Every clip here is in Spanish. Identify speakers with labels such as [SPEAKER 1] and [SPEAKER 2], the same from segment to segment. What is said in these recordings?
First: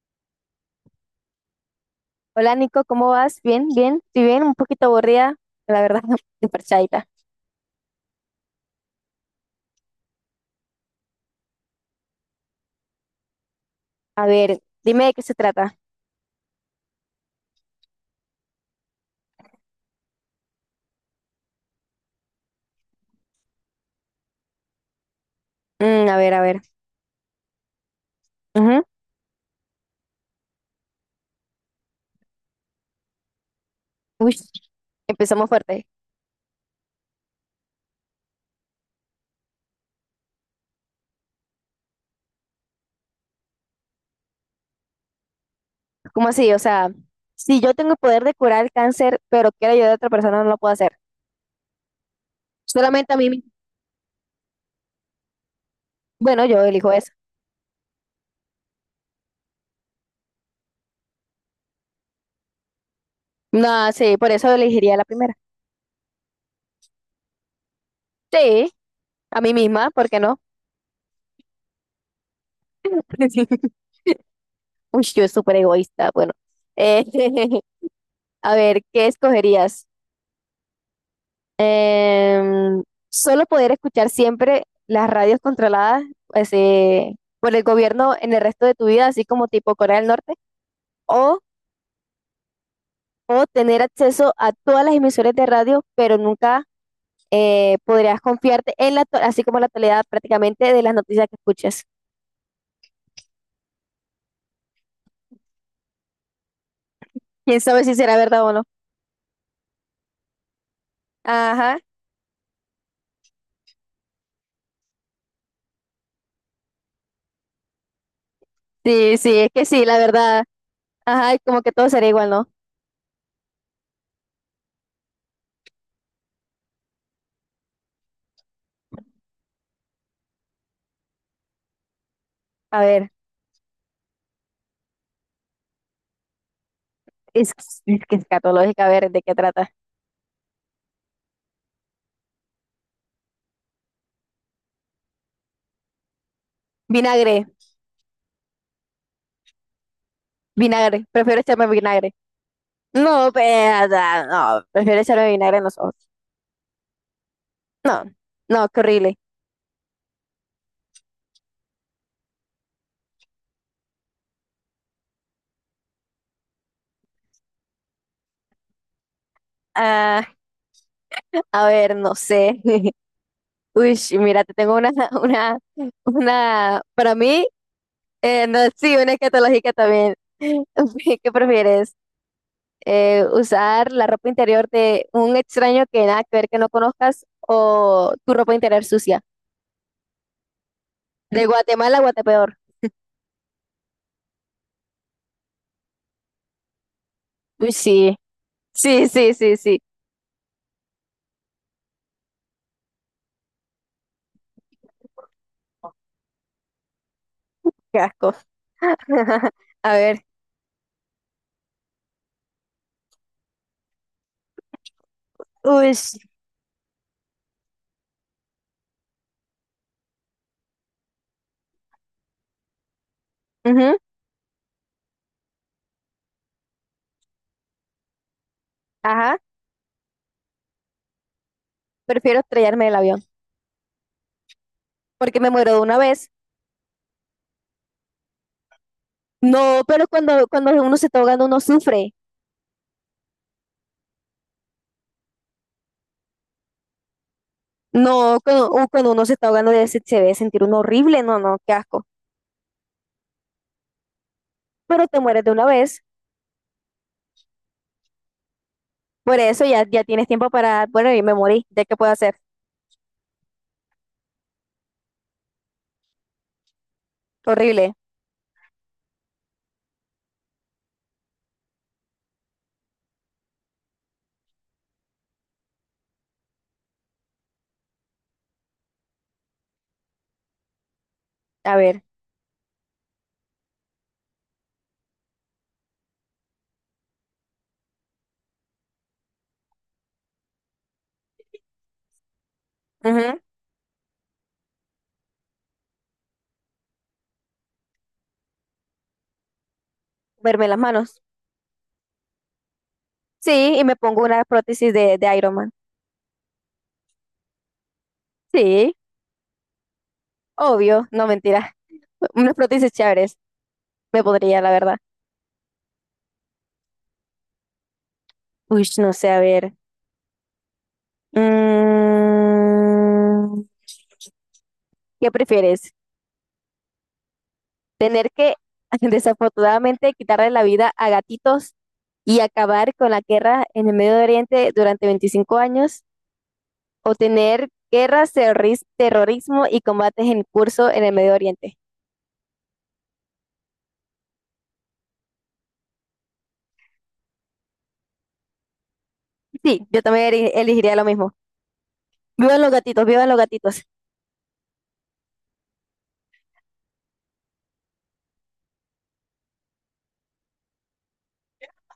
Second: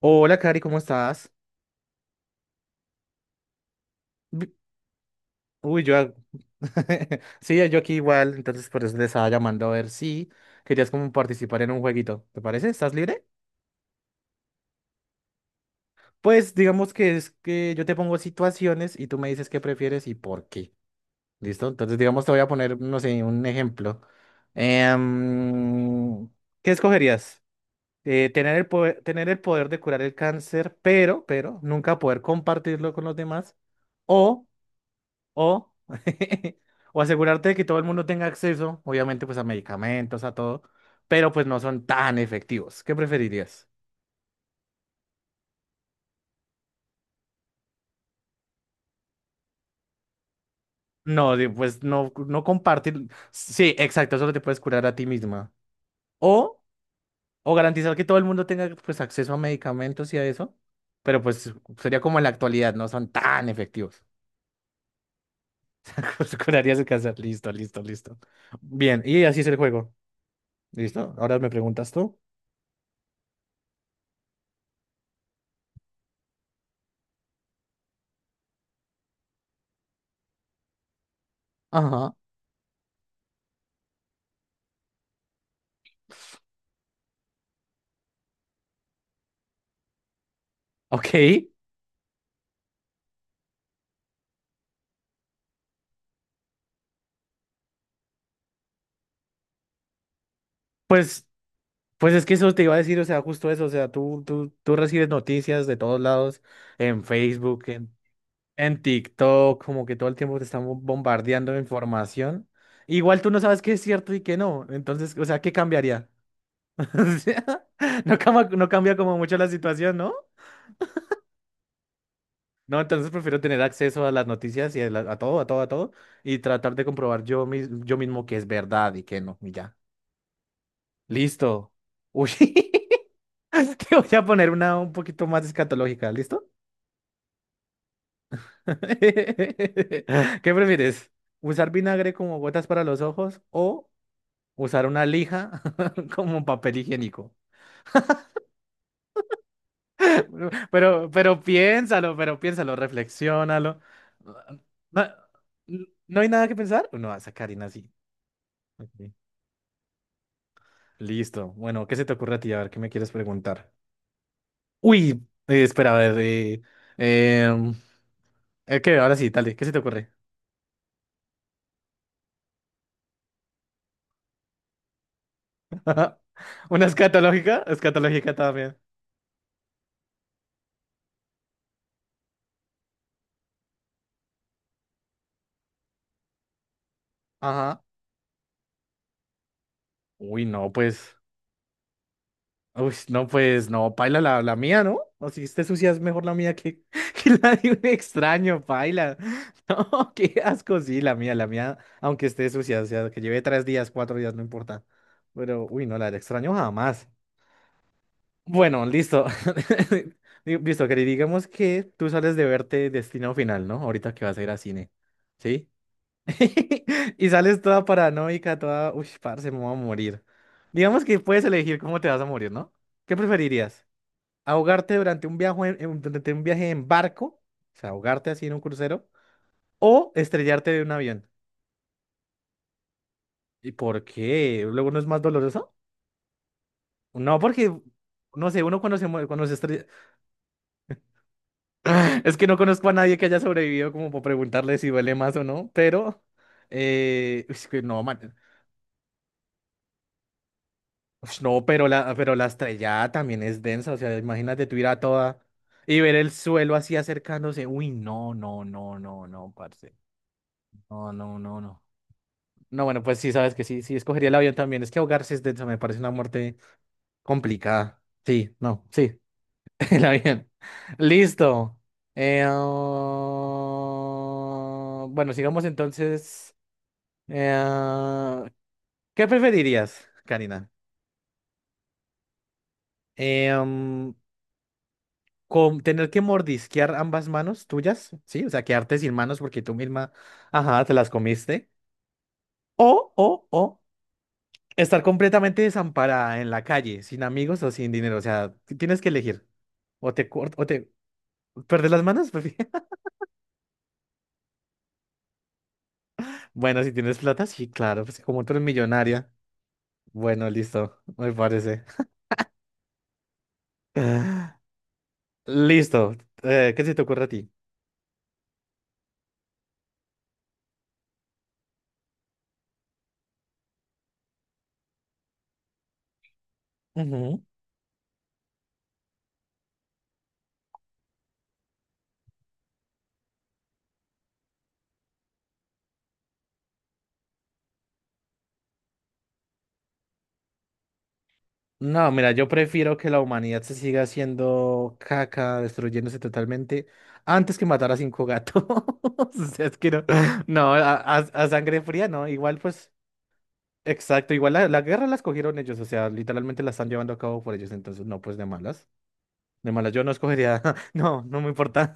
[SPEAKER 1] Hola, Cari, ¿cómo estás?
[SPEAKER 2] Hola Nico, ¿cómo vas? Bien, bien, estoy bien,
[SPEAKER 1] Bi-
[SPEAKER 2] un poquito aburrida, la
[SPEAKER 1] Uy, yo...
[SPEAKER 2] verdad, parchadita.
[SPEAKER 1] Sí, yo aquí igual, entonces por eso les estaba llamando a ver si querías como participar en un jueguito. ¿Te parece? ¿Estás libre?
[SPEAKER 2] A ver, dime de qué se trata.
[SPEAKER 1] Pues digamos que es que yo te pongo situaciones y tú me dices qué prefieres y por qué. ¿Listo? Entonces digamos te voy a poner, no sé, un ejemplo.
[SPEAKER 2] A
[SPEAKER 1] Em,
[SPEAKER 2] ver, a ver.
[SPEAKER 1] ¿Qué escogerías?
[SPEAKER 2] Ujú.
[SPEAKER 1] Tener el poder de curar el cáncer, pero, nunca poder compartirlo con los demás.
[SPEAKER 2] Uy,
[SPEAKER 1] o
[SPEAKER 2] empezamos
[SPEAKER 1] O,
[SPEAKER 2] fuerte.
[SPEAKER 1] o asegurarte de que todo el mundo tenga acceso, obviamente, pues a medicamentos, a todo, pero pues no son tan efectivos. ¿Qué preferirías?
[SPEAKER 2] ¿Cómo así? O sea, si yo tengo el poder de curar el cáncer, pero quiero ayudar a otra persona, no lo puedo hacer.
[SPEAKER 1] No, pues no, no compartir.
[SPEAKER 2] Solamente a mí misma.
[SPEAKER 1] Sí, exacto, solo te puedes curar a ti misma.
[SPEAKER 2] Bueno,
[SPEAKER 1] O,
[SPEAKER 2] yo elijo eso.
[SPEAKER 1] o garantizar que todo el mundo tenga pues acceso a medicamentos y a eso, pero pues sería como en la actualidad, no son tan
[SPEAKER 2] No,
[SPEAKER 1] efectivos.
[SPEAKER 2] sí, por eso elegiría la primera.
[SPEAKER 1] Pues curarías el cáncer. Listo, listo, listo.
[SPEAKER 2] Sí,
[SPEAKER 1] Bien, y así
[SPEAKER 2] a
[SPEAKER 1] es
[SPEAKER 2] mí
[SPEAKER 1] el
[SPEAKER 2] misma,
[SPEAKER 1] juego.
[SPEAKER 2] ¿por qué no?
[SPEAKER 1] ¿Listo? Ahora me preguntas tú.
[SPEAKER 2] Uy, yo soy súper egoísta. Bueno, Eh, a ver, ¿qué escogerías?
[SPEAKER 1] Ajá.
[SPEAKER 2] Em, solo poder escuchar siempre las radios controladas pues, por el gobierno en el resto de tu vida, así como tipo Corea del Norte,
[SPEAKER 1] Ok.
[SPEAKER 2] o, o tener acceso a todas las emisoras de radio, pero nunca podrías confiarte en así como la totalidad prácticamente de las
[SPEAKER 1] Pues
[SPEAKER 2] noticias que escuches.
[SPEAKER 1] Pues es que eso te iba a decir, o sea, justo eso, o sea, tú recibes noticias de todos lados, en
[SPEAKER 2] ¿Quién
[SPEAKER 1] Facebook,
[SPEAKER 2] sabe si
[SPEAKER 1] en,
[SPEAKER 2] será verdad o no?
[SPEAKER 1] en TikTok, como que todo el tiempo te están bombardeando de
[SPEAKER 2] Ajá,
[SPEAKER 1] información. Igual tú no sabes qué es cierto y qué no, entonces, o sea, ¿qué cambiaría? O sea, no cambia
[SPEAKER 2] sí,
[SPEAKER 1] como mucho
[SPEAKER 2] sí,
[SPEAKER 1] la
[SPEAKER 2] es que sí,
[SPEAKER 1] situación,
[SPEAKER 2] la
[SPEAKER 1] ¿no?
[SPEAKER 2] verdad. Ajá, y como que todo sería igual, ¿no?
[SPEAKER 1] No, entonces prefiero tener acceso a las noticias y a todo, a todo, a todo, y tratar de comprobar yo, yo mismo que es verdad y que no, y ya. Listo. Uy,
[SPEAKER 2] A ver,
[SPEAKER 1] te voy a poner una un poquito más escatológica, ¿listo?
[SPEAKER 2] es, es que es escatológica, a ver, ¿de qué trata?
[SPEAKER 1] ¿Qué prefieres? ¿Usar vinagre como gotas para los ojos o usar una lija como papel
[SPEAKER 2] Vinagre,
[SPEAKER 1] higiénico?
[SPEAKER 2] vinagre,
[SPEAKER 1] Pero,
[SPEAKER 2] prefiero
[SPEAKER 1] pero
[SPEAKER 2] echarme vinagre.
[SPEAKER 1] piénsalo, pero piénsalo,
[SPEAKER 2] No,
[SPEAKER 1] reflexiónalo.
[SPEAKER 2] no, prefiero
[SPEAKER 1] Ah,
[SPEAKER 2] echarle vinagre en los
[SPEAKER 1] ¿no,
[SPEAKER 2] ojos.
[SPEAKER 1] no hay nada que pensar? No, esa Karina sí.
[SPEAKER 2] No, no, qué
[SPEAKER 1] Ok.
[SPEAKER 2] horrible.
[SPEAKER 1] Listo. Bueno, ¿qué se te ocurre a ti? A ver, ¿qué me quieres preguntar? Uy, espera, a ver. Em, Es que ahora sí, dale, ¿qué se te ocurre?
[SPEAKER 2] Ah, a ver, no sé. Uy, mira, te tengo una, una, una,
[SPEAKER 1] ¿Una
[SPEAKER 2] para mí,
[SPEAKER 1] escatológica? Escatológica
[SPEAKER 2] No,
[SPEAKER 1] también.
[SPEAKER 2] sí, una escatológica también. ¿Qué prefieres? ¿Usar la ropa interior de un extraño que nada que ver que no conozcas
[SPEAKER 1] Ajá.
[SPEAKER 2] o tu ropa interior sucia?
[SPEAKER 1] Uy, no, pues.
[SPEAKER 2] De Guatemala a Guatepeor.
[SPEAKER 1] Uy, no, pues, no, paila la mía, ¿no? O si esté sucia es mejor la mía que, que la de
[SPEAKER 2] Uy,
[SPEAKER 1] un
[SPEAKER 2] sí,
[SPEAKER 1] extraño,
[SPEAKER 2] sí,
[SPEAKER 1] paila.
[SPEAKER 2] sí, sí, sí,
[SPEAKER 1] No, qué asco, sí, la mía, aunque esté sucia, o sea, que lleve tres días, cuatro días, no importa. Pero, uy, no, la del extraño jamás.
[SPEAKER 2] qué asco.
[SPEAKER 1] Bueno, listo.
[SPEAKER 2] A ver,
[SPEAKER 1] Digo, listo, querido, digamos que tú sales de verte Destino Final, ¿no? Ahorita que vas a ir a cine. ¿Sí?
[SPEAKER 2] uy,
[SPEAKER 1] Y sales toda paranoica, toda, uy, parce, me voy a morir. Digamos que puedes elegir cómo te vas a morir, ¿no? ¿Qué preferirías?
[SPEAKER 2] ujú,
[SPEAKER 1] ¿Ahogarte durante un viaje durante un viaje en barco? O sea, ahogarte así en un crucero.
[SPEAKER 2] ajá.
[SPEAKER 1] ¿O estrellarte de un avión?
[SPEAKER 2] Prefiero estrellarme del avión,
[SPEAKER 1] ¿Y por qué? ¿Luego no es más
[SPEAKER 2] porque me
[SPEAKER 1] doloroso?
[SPEAKER 2] muero de una vez.
[SPEAKER 1] No, porque, no sé, uno cuando se muere, cuando se
[SPEAKER 2] No,
[SPEAKER 1] estrella...
[SPEAKER 2] pero cuando uno se está ahogando, uno sufre.
[SPEAKER 1] Es que no conozco a nadie que haya sobrevivido como para preguntarle si duele más o no, pero... es que no, man.
[SPEAKER 2] No, cuando uno se está ahogando, ya se debe sentir uno horrible. No,
[SPEAKER 1] Ush,
[SPEAKER 2] no,
[SPEAKER 1] no,
[SPEAKER 2] qué
[SPEAKER 1] pero
[SPEAKER 2] asco.
[SPEAKER 1] la, pero la estrellada también es densa, o sea, imagínate tú ir a
[SPEAKER 2] Pero te
[SPEAKER 1] toda
[SPEAKER 2] mueres de una
[SPEAKER 1] y
[SPEAKER 2] vez.
[SPEAKER 1] ver el suelo así acercándose. Uy, no, no, no, no,
[SPEAKER 2] Por
[SPEAKER 1] no,
[SPEAKER 2] eso ya,
[SPEAKER 1] parce.
[SPEAKER 2] ya tienes tiempo para.
[SPEAKER 1] No,
[SPEAKER 2] Bueno, y me
[SPEAKER 1] no, no,
[SPEAKER 2] morí.
[SPEAKER 1] no.
[SPEAKER 2] ¿Ya qué puedo hacer?
[SPEAKER 1] No, bueno, pues sí, sabes que sí, sí, escogería el avión también. Es que ahogarse es densa, me parece una muerte
[SPEAKER 2] Horrible.
[SPEAKER 1] complicada. Sí, no, sí, el avión. Listo. Bueno, sigamos entonces. Eh, ah, ¿Qué preferirías, Karina?
[SPEAKER 2] A ver.
[SPEAKER 1] Eh, mm, con tener que mordisquear ambas manos tuyas, ¿sí? O sea, quedarte sin manos porque tú misma, ajá, te las comiste. O, o,
[SPEAKER 2] Ujú.
[SPEAKER 1] o, estar completamente desamparada en la calle, sin amigos o sin dinero. O sea, tienes que elegir. O te cortas, o
[SPEAKER 2] Verme las
[SPEAKER 1] te
[SPEAKER 2] manos.
[SPEAKER 1] perder las manos. pues,
[SPEAKER 2] Sí, y me pongo una prótesis de, Iron Man.
[SPEAKER 1] bueno, si tienes plata, sí, claro, pues como tú eres
[SPEAKER 2] Sí,
[SPEAKER 1] millonaria. Bueno, listo,
[SPEAKER 2] obvio. No,
[SPEAKER 1] me
[SPEAKER 2] mentira.
[SPEAKER 1] parece.
[SPEAKER 2] Unas prótesis chéveres. Me podría, la verdad.
[SPEAKER 1] Listo. ¿Qué se te ocurre a ti?
[SPEAKER 2] Uy, no sé, a ver. Mm, ¿Qué prefieres? Tener que desafortunadamente quitarle la vida a gatitos y acabar con la guerra en el Medio Oriente durante 25 años o tener guerras, terrorismo y combates en curso en el Medio Oriente.
[SPEAKER 1] No, mira, yo prefiero que la humanidad se siga haciendo caca, destruyéndose totalmente, antes que matar a cinco gatos. O sea, es
[SPEAKER 2] Sí,
[SPEAKER 1] que
[SPEAKER 2] yo
[SPEAKER 1] no,
[SPEAKER 2] también
[SPEAKER 1] no, a,
[SPEAKER 2] elegiría lo
[SPEAKER 1] a-
[SPEAKER 2] mismo.
[SPEAKER 1] a sangre fría, no, igual
[SPEAKER 2] Vivan los
[SPEAKER 1] pues,
[SPEAKER 2] gatitos, vivan los gatitos.
[SPEAKER 1] exacto, igual la guerra la escogieron ellos, o sea, literalmente la están llevando a cabo por ellos, entonces no, pues de malas, yo no escogería, no, no me importa.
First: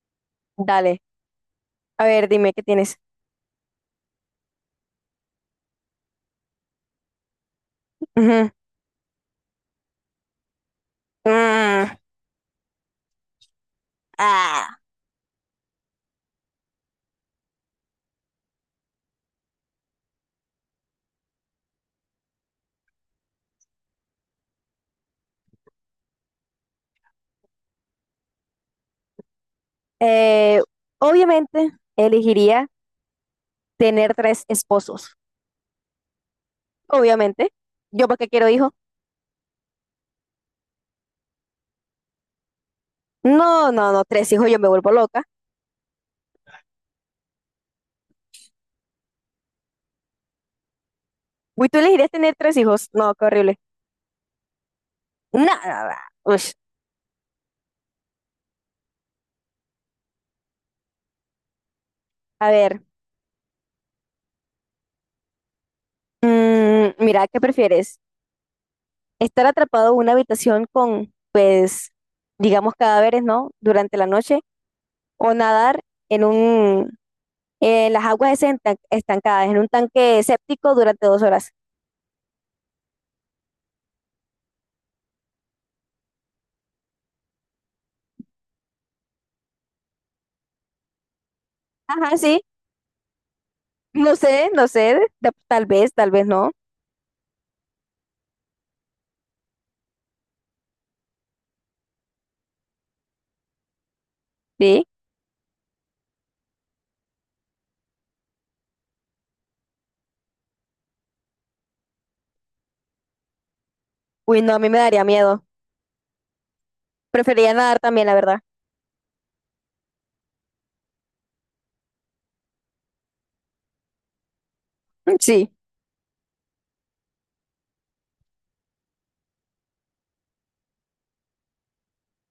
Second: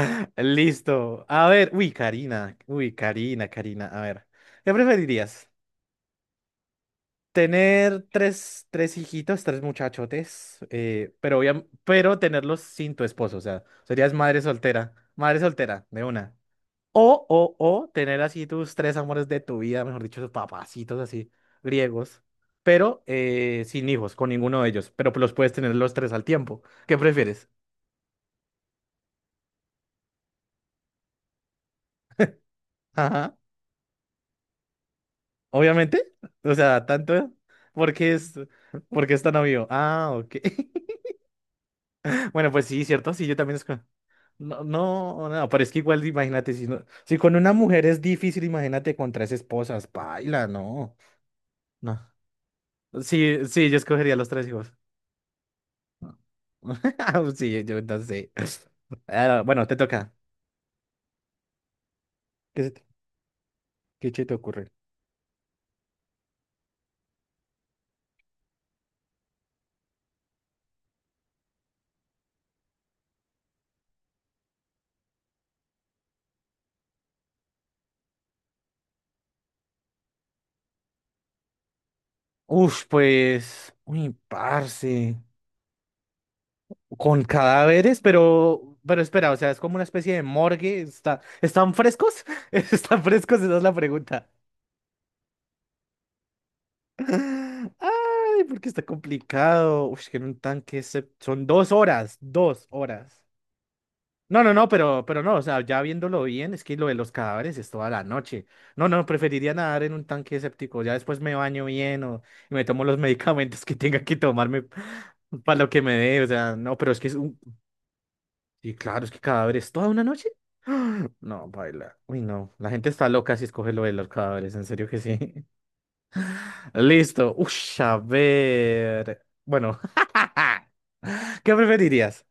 [SPEAKER 2] Dale,
[SPEAKER 1] Listo, a ver,
[SPEAKER 2] a ver, dime, ¿qué
[SPEAKER 1] Uy,
[SPEAKER 2] tienes?
[SPEAKER 1] Karina, Karina, a ver, ¿qué preferirías? Tener
[SPEAKER 2] Ujú.
[SPEAKER 1] tres, tres hijitos, tres muchachotes, pero,
[SPEAKER 2] Mm,
[SPEAKER 1] pero tenerlos sin tu esposo, o sea, serías
[SPEAKER 2] ah.
[SPEAKER 1] madre soltera, de una. O tener así tus tres amores de tu vida, mejor dicho, tus papacitos así, griegos, pero sin hijos, con ninguno de ellos, pero los puedes tener los tres al tiempo. ¿Qué prefieres?
[SPEAKER 2] Eh, obviamente elegiría
[SPEAKER 1] Ajá,
[SPEAKER 2] tener tres esposos.
[SPEAKER 1] obviamente, o sea, tanto,
[SPEAKER 2] Obviamente. ¿Yo
[SPEAKER 1] porque
[SPEAKER 2] para qué
[SPEAKER 1] es,
[SPEAKER 2] quiero hijos?
[SPEAKER 1] porque es tan obvio. Ah, ok. Bueno, pues sí, cierto, sí, yo también
[SPEAKER 2] No,
[SPEAKER 1] esco.
[SPEAKER 2] no, no, tres hijos, yo
[SPEAKER 1] No,
[SPEAKER 2] me vuelvo loca.
[SPEAKER 1] no, no, pero es que igual, imagínate, si con una mujer es difícil, imagínate con tres esposas, paila, no,
[SPEAKER 2] Uy, ¿tú elegirías
[SPEAKER 1] no.
[SPEAKER 2] tener tres hijos? No, qué
[SPEAKER 1] Sí,
[SPEAKER 2] horrible.
[SPEAKER 1] sí, yo escogería los tres hijos.
[SPEAKER 2] Nada. Ush.
[SPEAKER 1] Sí, yo no sé. Ah, bueno, te toca.
[SPEAKER 2] A
[SPEAKER 1] ¿Qué se te,
[SPEAKER 2] ver,
[SPEAKER 1] qué se te ocurre?
[SPEAKER 2] mira, ¿qué prefieres? ¿Estar atrapado en una habitación con, pues, digamos, cadáveres, ¿no? Durante la noche o nadar en un, en las aguas esas estancadas, en un tanque séptico durante 2 horas.
[SPEAKER 1] Uf, pues, uy, parce, con cadáveres, pero espera, o sea, es como una especie de morgue, está, ¿están
[SPEAKER 2] Ajá,
[SPEAKER 1] frescos?
[SPEAKER 2] sí.
[SPEAKER 1] ¿Están frescos? Esa es la
[SPEAKER 2] No
[SPEAKER 1] pregunta.
[SPEAKER 2] sé, no sé. Tal vez no.
[SPEAKER 1] Ay, porque está complicado. Uf, es que en un tanque son dos horas, dos horas. No, no, no,
[SPEAKER 2] Sí.
[SPEAKER 1] pero no, o sea, ya viéndolo bien, es que lo de los cadáveres es toda la noche. No, no, preferiría nadar en un tanque séptico. Ya después me baño bien o y me tomo los medicamentos que tenga que
[SPEAKER 2] Uy, no, a
[SPEAKER 1] tomarme
[SPEAKER 2] mí me daría miedo.
[SPEAKER 1] para lo que me dé. O sea, no, pero es que es un.
[SPEAKER 2] Preferiría nadar también, la verdad.
[SPEAKER 1] Y claro, es que cadáveres toda una noche. No, baila. Uy, no. La gente está loca si escoge lo de los cadáveres, en serio que sí.
[SPEAKER 2] Sí.
[SPEAKER 1] Listo. Ush, a ver. Bueno, ¿qué preferirías?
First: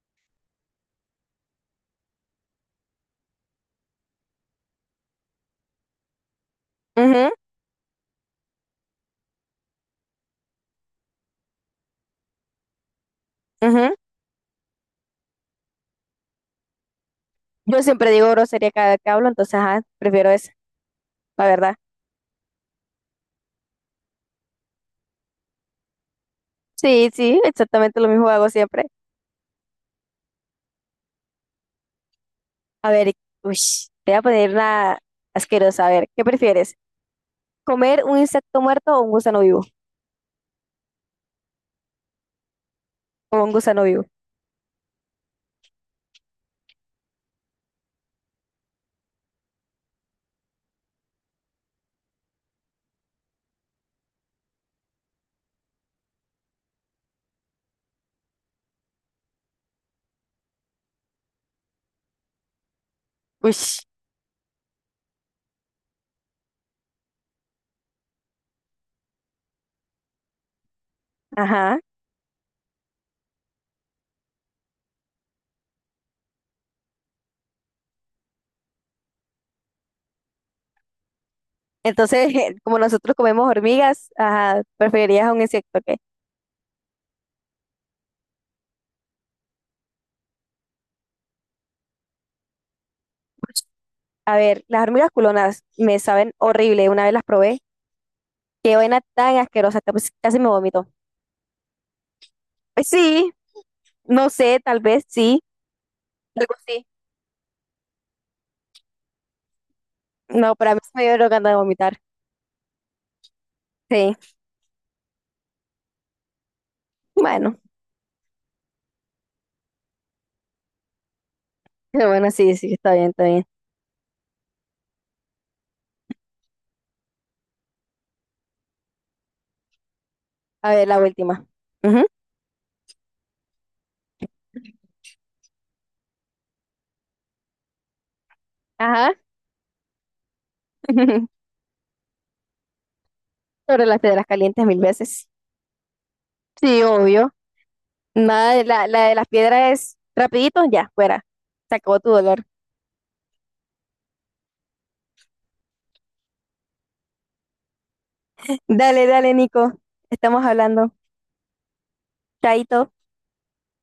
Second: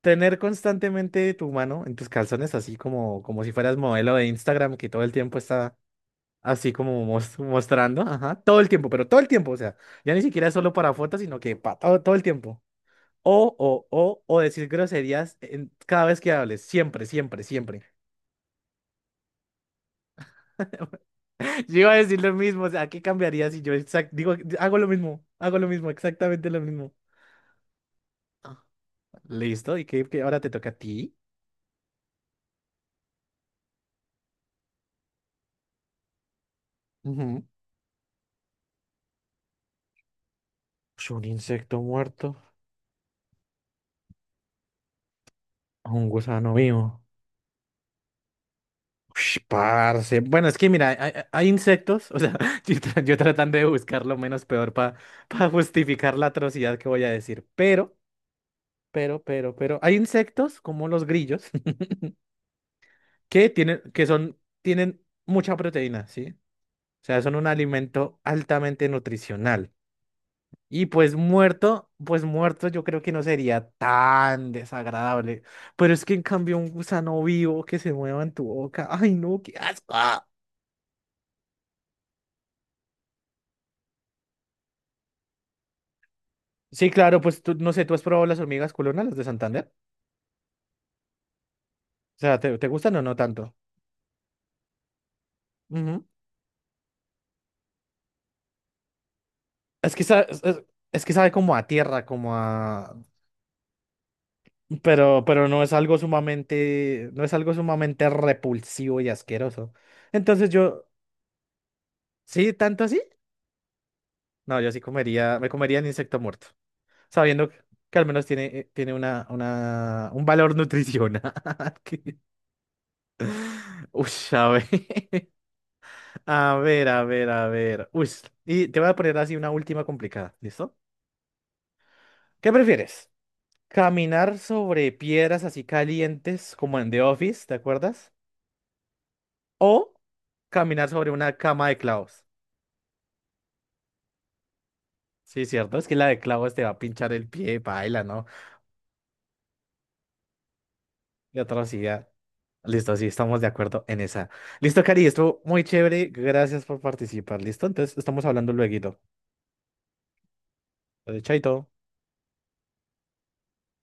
[SPEAKER 1] ¿Tener constantemente tu mano en tus calzones, así como, como si fueras modelo de Instagram que todo el tiempo está así como
[SPEAKER 2] Ujú,
[SPEAKER 1] mostrando? Ajá, todo el tiempo, pero todo el tiempo, o sea, ya ni siquiera es solo para fotos, sino que para todo, todo el tiempo. O, o,
[SPEAKER 2] ujú.
[SPEAKER 1] o, o decir groserías cada vez que hables, siempre, siempre, siempre.
[SPEAKER 2] Yo siempre digo grosería cada vez que hablo, entonces ajá, prefiero esa, la verdad.
[SPEAKER 1] Yo iba a decir lo mismo, o sea, ¿qué cambiaría si yo digo, hago lo mismo, exactamente lo mismo?
[SPEAKER 2] Sí, sí, exactamente lo mismo hago siempre.
[SPEAKER 1] Listo, y que ahora te toca a ti.
[SPEAKER 2] A ver, uy, te voy a poner una asquerosa. A ver, ¿qué prefieres?
[SPEAKER 1] Ujú.
[SPEAKER 2] ¿Comer un insecto muerto o un gusano vivo?
[SPEAKER 1] Pues un insecto muerto
[SPEAKER 2] O un gusano vivo.
[SPEAKER 1] a un gusano vivo. Ush, parce. Bueno, es que mira, hay insectos, o sea, yo, yo tratando de buscar lo menos peor para justificar la atrocidad que voy a decir, pero, hay insectos como los grillos que
[SPEAKER 2] Uy,
[SPEAKER 1] tienen, que son, tienen mucha proteína, ¿sí? O sea, son un alimento altamente nutricional. Y
[SPEAKER 2] ajá.
[SPEAKER 1] pues muerto yo creo que no sería tan desagradable. Pero es que en cambio un gusano vivo que se mueva en tu boca. Ay, no, qué asco.
[SPEAKER 2] Entonces, como nosotros comemos hormigas, ajá, preferirías un insecto qué.
[SPEAKER 1] Sí, claro, pues tú, no sé, ¿tú has probado las hormigas culonas, las de Santander? O sea, ¿te gustan o no tanto?
[SPEAKER 2] A ver, las hormigas culonas me
[SPEAKER 1] Ujú.
[SPEAKER 2] saben horrible. Una vez las probé. Qué vaina tan asquerosa,
[SPEAKER 1] Es que
[SPEAKER 2] casi,
[SPEAKER 1] sabe,
[SPEAKER 2] casi
[SPEAKER 1] es,
[SPEAKER 2] me
[SPEAKER 1] es-
[SPEAKER 2] vomito.
[SPEAKER 1] es que sabe como a tierra, como
[SPEAKER 2] Pues
[SPEAKER 1] a...
[SPEAKER 2] sí, no sé, tal vez sí,
[SPEAKER 1] Pero no es algo
[SPEAKER 2] algo así.
[SPEAKER 1] sumamente, no es algo sumamente repulsivo y asqueroso. Entonces
[SPEAKER 2] No, para mí
[SPEAKER 1] yo,
[SPEAKER 2] se me dio lo que anda de vomitar.
[SPEAKER 1] ¿sí? ¿Tanto así?
[SPEAKER 2] Sí,
[SPEAKER 1] No, yo sí comería, me comería el insecto muerto. Sabiendo
[SPEAKER 2] bueno,
[SPEAKER 1] que al menos tiene, tiene un valor nutricional. que-
[SPEAKER 2] bueno, sí, sí, está bien, está bien.
[SPEAKER 1] Uy, a ver, a ver, a ver, a ver. Uy, y te voy a poner así una última complicada,
[SPEAKER 2] A
[SPEAKER 1] ¿listo?
[SPEAKER 2] ver, la última. Ujú,
[SPEAKER 1] ¿Qué prefieres? ¿Caminar sobre piedras así calientes como en The Office, te acuerdas?
[SPEAKER 2] ajá.
[SPEAKER 1] ¿O caminar sobre una cama de clavos?
[SPEAKER 2] Sobre las piedras calientes 1.000 veces.
[SPEAKER 1] Sí, cierto, es que la de clavos te va a
[SPEAKER 2] Sí,
[SPEAKER 1] pinchar el
[SPEAKER 2] obvio.
[SPEAKER 1] pie, paila, ¿no?
[SPEAKER 2] Nada, la de las piedras es rapidito, ya, fuera.
[SPEAKER 1] De
[SPEAKER 2] Se acabó
[SPEAKER 1] atrocidad.
[SPEAKER 2] tu dolor.
[SPEAKER 1] Listo, sí, estamos de acuerdo en esa. Listo, Cari, estuvo muy chévere. Gracias por participar. Listo, entonces estamos hablando luego.
[SPEAKER 2] Dale, dale, Nico. Estamos hablando.
[SPEAKER 1] Chaito.
[SPEAKER 2] Chaito.